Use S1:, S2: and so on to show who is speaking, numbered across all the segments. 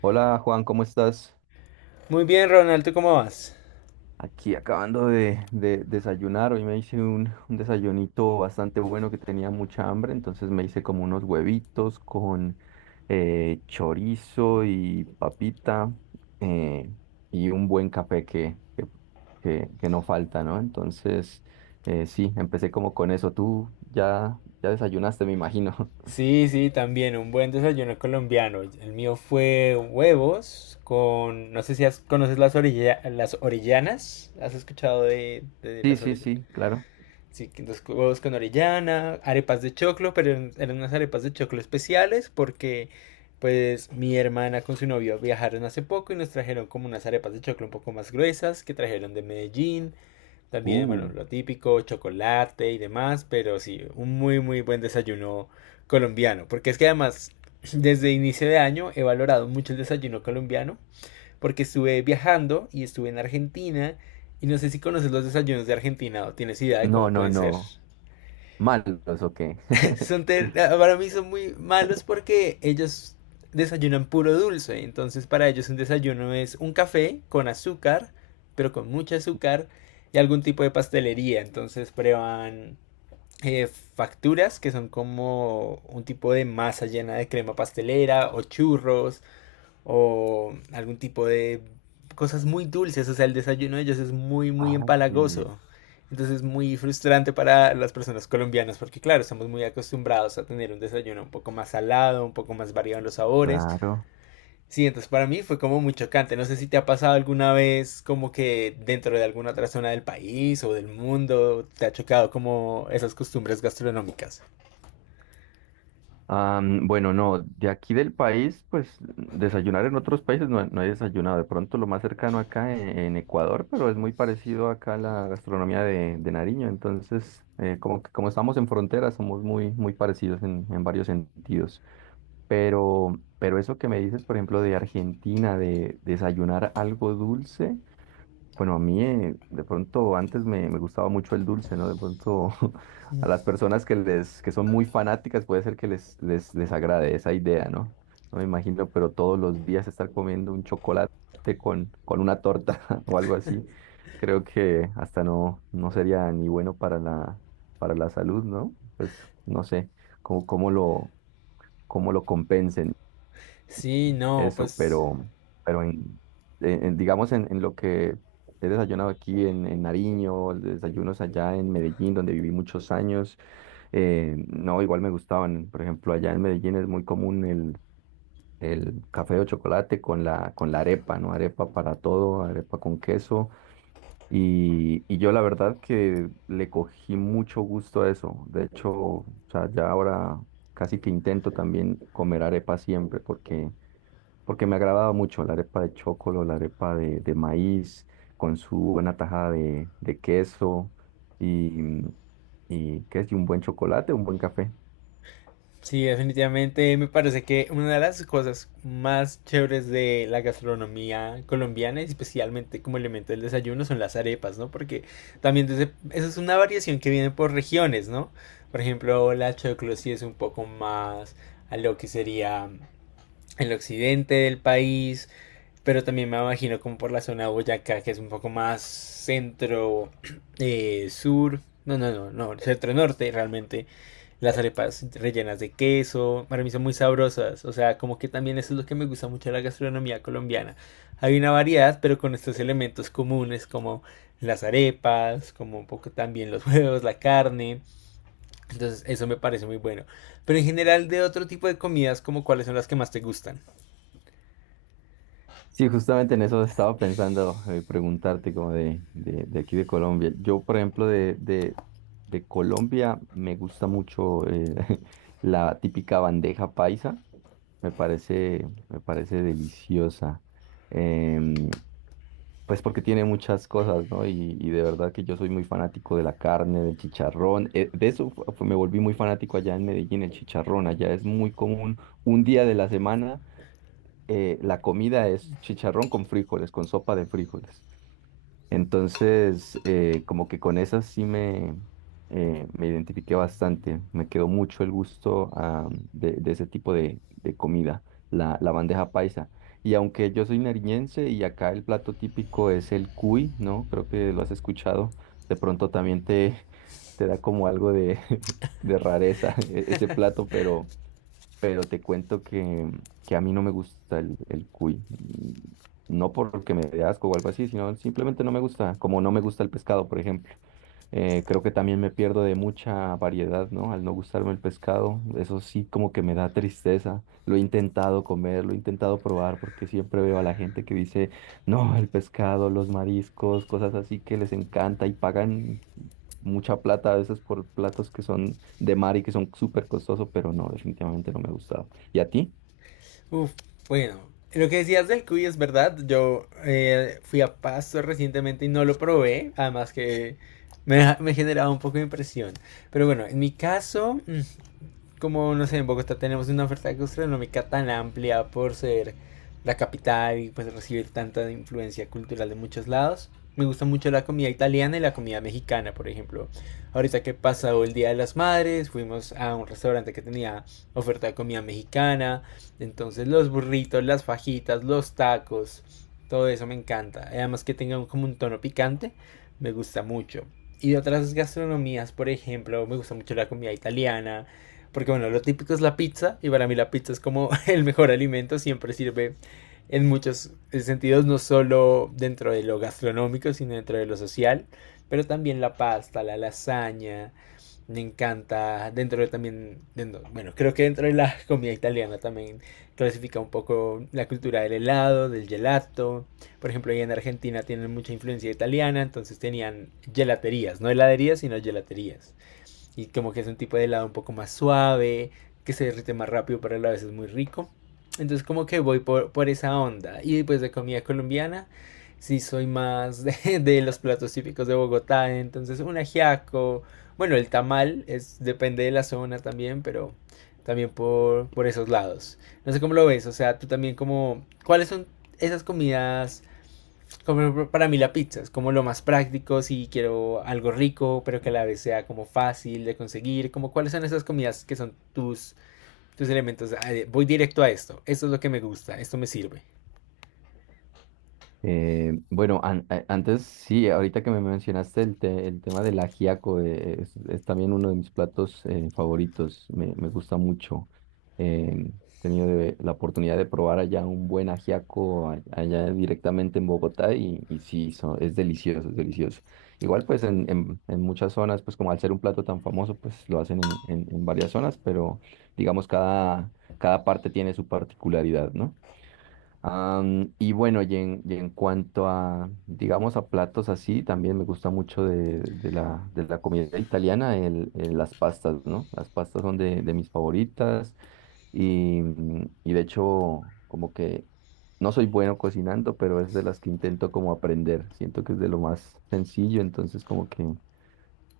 S1: Hola Juan, ¿cómo estás?
S2: Muy bien, Ronald, ¿tú cómo vas?
S1: Aquí acabando de desayunar. Hoy me hice un desayunito bastante bueno, que tenía mucha hambre, entonces me hice como unos huevitos con chorizo y papita, eh, y un buen café que no falta, ¿no? Entonces, sí, empecé como con eso. Tú ya desayunaste, me imagino.
S2: Sí, sí, también un buen desayuno colombiano. El mío fue huevos con, no sé si conoces las las orellanas. ¿Has escuchado de
S1: Sí,
S2: las
S1: sí,
S2: orellanas?
S1: sí, claro.
S2: Sí, que dos huevos con orellana, arepas de choclo, pero eran unas arepas de choclo especiales porque pues mi hermana con su novio viajaron hace poco y nos trajeron como unas arepas de choclo un poco más gruesas que trajeron de Medellín. También, bueno,
S1: Uh,
S2: lo típico, chocolate y demás, pero sí, un muy, muy buen desayuno colombiano. Porque es que además, desde inicio de año he valorado mucho el desayuno colombiano, porque estuve viajando y estuve en Argentina, y no sé si conoces los desayunos de Argentina o tienes idea de
S1: no,
S2: cómo
S1: no,
S2: pueden ser.
S1: no. ¿Malos o qué?
S2: Son para mí son muy malos porque ellos desayunan puro dulce. Entonces para ellos un desayuno es un café con azúcar, pero con mucho azúcar y algún tipo de pastelería. Entonces prueban eh, facturas que son como un tipo de masa llena de crema pastelera o churros o algún tipo de cosas muy dulces, o sea, el desayuno de ellos es muy, muy
S1: Ay.
S2: empalagoso. Entonces es muy frustrante para las personas colombianas porque claro, estamos muy acostumbrados a tener un desayuno un poco más salado, un poco más variado en los sabores.
S1: Claro.
S2: Sí, entonces para mí fue como muy chocante. No sé si te ha pasado alguna vez como que dentro de alguna otra zona del país o del mundo te ha chocado como esas costumbres gastronómicas.
S1: Bueno, no, de aquí del país, pues desayunar en otros países no, he no he desayunado. De pronto lo más cercano acá en Ecuador, pero es muy parecido acá a la gastronomía de Nariño. Entonces, como, como estamos en frontera, somos muy, muy parecidos en varios sentidos. Pero eso que me dices, por ejemplo, de Argentina, de desayunar algo dulce. Bueno, a mí de pronto antes me gustaba mucho el dulce, ¿no? De pronto a las personas que les que son muy fanáticas puede ser que les agrade esa idea, ¿no? No me imagino, pero todos los días estar comiendo un chocolate con una torta o algo así, creo que hasta no, no sería ni bueno para para la salud, ¿no? Pues no sé cómo, cómo lo, cómo lo compensen.
S2: Sí, no,
S1: Eso,
S2: pues
S1: pero digamos en lo que he desayunado aquí en Nariño, desayunos allá en Medellín, donde viví muchos años. No, igual me gustaban. Por ejemplo, allá en Medellín es muy común el café o chocolate con con la arepa, ¿no? Arepa para todo, arepa con queso. Y yo la verdad que le cogí mucho gusto a eso. De hecho, o sea, ya ahora casi que intento también comer arepa siempre porque me agradaba mucho la arepa de chocolo, la arepa de maíz, con su buena tajada de queso y, y, ¿qué es? Y un buen chocolate, un buen café.
S2: sí, definitivamente me parece que una de las cosas más chéveres de la gastronomía colombiana, especialmente como elemento del desayuno, son las arepas, ¿no? Porque también desde, esa es una variación que viene por regiones, ¿no? Por ejemplo, la choclo sí es un poco más a lo que sería el occidente del país, pero también me imagino como por la zona de Boyacá, que es un poco más centro, sur, no, no, no, no, centro norte realmente. Las arepas rellenas de queso, para mí son muy sabrosas. O sea, como que también eso es lo que me gusta mucho de la gastronomía colombiana. Hay una variedad, pero con estos elementos comunes como las arepas, como un poco también los huevos, la carne. Entonces, eso me parece muy bueno. Pero en general, de otro tipo de comidas, como cuáles son las que más te gustan.
S1: Sí, justamente en eso estaba pensando. Preguntarte como de aquí de Colombia. Yo, por ejemplo, de Colombia me gusta mucho la típica bandeja paisa. Me parece, me parece deliciosa. Em, Pues porque tiene muchas cosas, ¿no? Y de verdad que yo soy muy fanático de la carne, del chicharrón. De eso me volví muy fanático allá en Medellín, el chicharrón. Allá es muy común. Un día de la semana, la comida es chicharrón con frijoles, con sopa de frijoles. Entonces, como que con esas sí me identifiqué bastante. Me quedó mucho el gusto, ah, de ese tipo de comida, la bandeja paisa. Y aunque yo soy nariñense y acá el plato típico es el cuy, ¿no? Creo que lo has escuchado. De pronto también te, te da como algo de, de rareza ese plato, pero te cuento que a mí no me gusta el cuy. Mm. No porque me dé asco o algo así, sino simplemente no me gusta, como no me gusta el pescado, por ejemplo. Creo que también me pierdo de mucha variedad, ¿no? Al no gustarme el pescado, eso sí como que me da tristeza. Lo he intentado comer, lo he intentado probar, porque siempre veo a la gente que dice, no, el pescado, los mariscos, cosas así que les encanta, y pagan mucha plata a veces por platos que son de mar y que son súper costosos, pero no, definitivamente no me ha gustado. ¿Y a ti?
S2: Uf, bueno, lo que decías del cuy es verdad. Yo fui a Pasto recientemente y no lo probé. Además que me generaba un poco de impresión. Pero bueno, en mi caso, mm, como no sé, en Bogotá tenemos una oferta gastronómica tan amplia por ser la capital y pues recibir tanta influencia cultural de muchos lados. Me gusta mucho la comida italiana y la comida mexicana, por ejemplo. Ahorita que pasó el Día de las Madres, fuimos a un restaurante que tenía oferta de comida mexicana. Entonces los burritos, las fajitas, los tacos, todo eso me encanta. Además que tenga como un tono picante, me gusta mucho. Y de otras gastronomías, por ejemplo, me gusta mucho la comida italiana, porque bueno, lo típico es la pizza y para mí la pizza es como el mejor alimento, siempre sirve en muchos sentidos, no solo dentro de lo gastronómico, sino dentro de lo social, pero también la pasta, la lasaña, me encanta, dentro de también, dentro, bueno, creo que dentro de la comida italiana también clasifica un poco la cultura del helado, del gelato, por ejemplo, ahí en Argentina tienen mucha influencia italiana, entonces tenían gelaterías, no heladerías, sino gelaterías. Y como que es un tipo de helado un poco más suave, que se derrite más rápido, pero a la vez es muy rico. Entonces como que voy por esa onda. Y después de comida colombiana, sí soy más de los platos típicos de Bogotá. Entonces un ajiaco, bueno, el tamal es, depende de la zona también, pero también por esos lados. No sé cómo lo ves, o sea, tú también como, ¿cuáles son esas comidas como para mí la pizza es como lo más práctico si quiero algo rico, pero que a la vez sea como fácil de conseguir, como cuáles son esas comidas que son tus, tus elementos. Ah, Voy directo a esto, esto es lo que me gusta, esto me sirve.
S1: Antes sí, ahorita que me mencionaste el tema del ajiaco. Es también uno de mis platos favoritos. Me gusta mucho. Eh, He tenido la oportunidad de probar allá un buen ajiaco allá directamente en Bogotá, y sí, es delicioso, es delicioso. Igual pues en muchas zonas, pues como al ser un plato tan famoso, pues lo hacen en varias zonas, pero digamos cada parte tiene su particularidad, ¿no? Y bueno, y y en cuanto a, digamos, a platos así, también me gusta mucho de la comida italiana, las pastas, ¿no? Las pastas son de mis favoritas. Y de hecho, como que no soy bueno cocinando, pero es de las que intento como aprender. Siento que es de lo más sencillo, entonces como que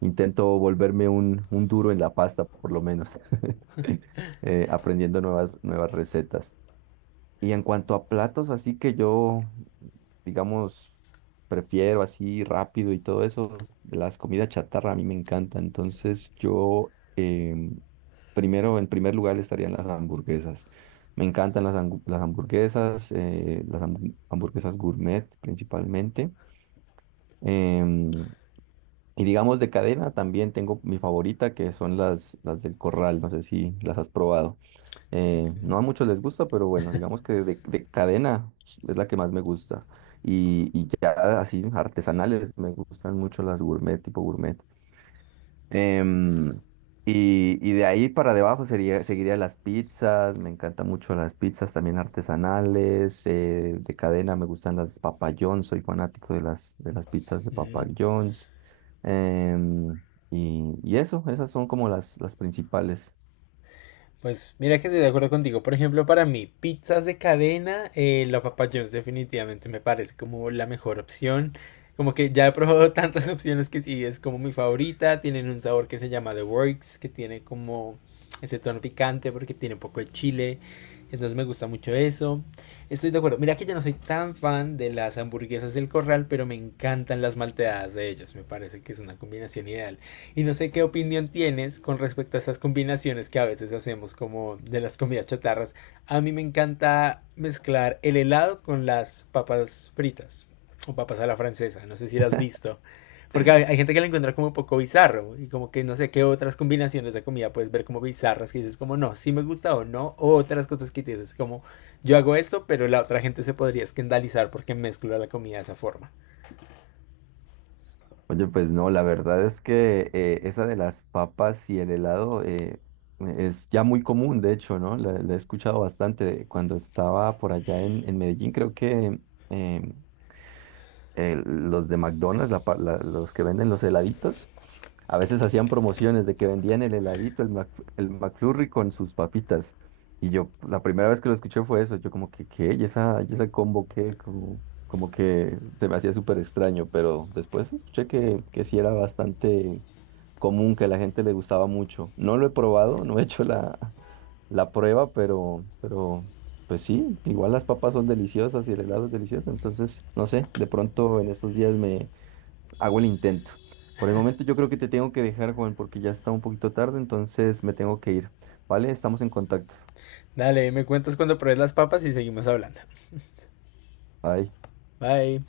S1: intento volverme un duro en la pasta, por lo menos, aprendiendo nuevas, nuevas recetas. Y en cuanto a platos, así que yo, digamos, prefiero así rápido y todo eso, las comidas chatarra a mí me encanta. Entonces yo, primero, en primer lugar estarían las hamburguesas. Me encantan las hamburguesas, hamburguesas gourmet principalmente. Em, y digamos de cadena también tengo mi favorita, que son las del Corral. No sé si las has probado.
S2: Sí.
S1: No a muchos les gusta, pero bueno, digamos que de cadena es la que más me gusta. Y ya así artesanales, me gustan mucho las gourmet, tipo gourmet. Em, y, y de ahí para debajo sería, seguiría las pizzas. Me encantan mucho las pizzas también artesanales. Eh, de cadena me gustan las Papa John's, soy fanático de las pizzas de Papa
S2: Mm.
S1: John's. Em, y, y eso, esas son como las principales.
S2: Pues mira que estoy de acuerdo contigo. Por ejemplo, para mí, pizzas de cadena, la Papa John's definitivamente me parece como la mejor opción. Como que ya he probado tantas opciones que sí, es como mi favorita. Tienen un sabor que se llama The Works, que tiene como ese tono picante porque tiene un poco de chile. Entonces me gusta mucho eso. Estoy de acuerdo. Mira que yo no soy tan fan de las hamburguesas del corral, pero me encantan las malteadas de ellas. Me parece que es una combinación ideal. Y no sé qué opinión tienes con respecto a estas combinaciones que a veces hacemos como de las comidas chatarras. A mí me encanta mezclar el helado con las papas fritas o papas a la francesa, no sé si las has visto. Porque hay gente que la encuentra como un poco bizarro y como que no sé qué otras combinaciones de comida puedes ver como bizarras que dices como no, si sí me gusta o no, o otras cosas que dices como yo hago esto, pero la otra gente se podría escandalizar porque mezclo la comida de esa forma.
S1: Oye, pues no, la verdad es que esa de las papas y el helado es ya muy común, de hecho, ¿no? La he escuchado bastante cuando estaba por allá en Medellín, creo que em, los de McDonald's, los que venden los heladitos, a veces hacían promociones de que vendían el heladito, el McFlurry con sus papitas. Y yo, la primera vez que lo escuché fue eso, yo como que, ¿qué? Y esa combo qué? Como, como que se me hacía súper extraño, pero después escuché que sí era bastante común, que a la gente le gustaba mucho. No lo he probado, no he hecho la prueba, pero pues sí, igual las papas son deliciosas y el helado es delicioso, entonces, no sé, de pronto en estos días me hago el intento. Por el momento yo creo que te tengo que dejar, Juan, porque ya está un poquito tarde, entonces me tengo que ir. ¿Vale? Estamos en contacto.
S2: Dale, me cuentas cuando pruebes las papas y seguimos hablando.
S1: Bye.
S2: Bye.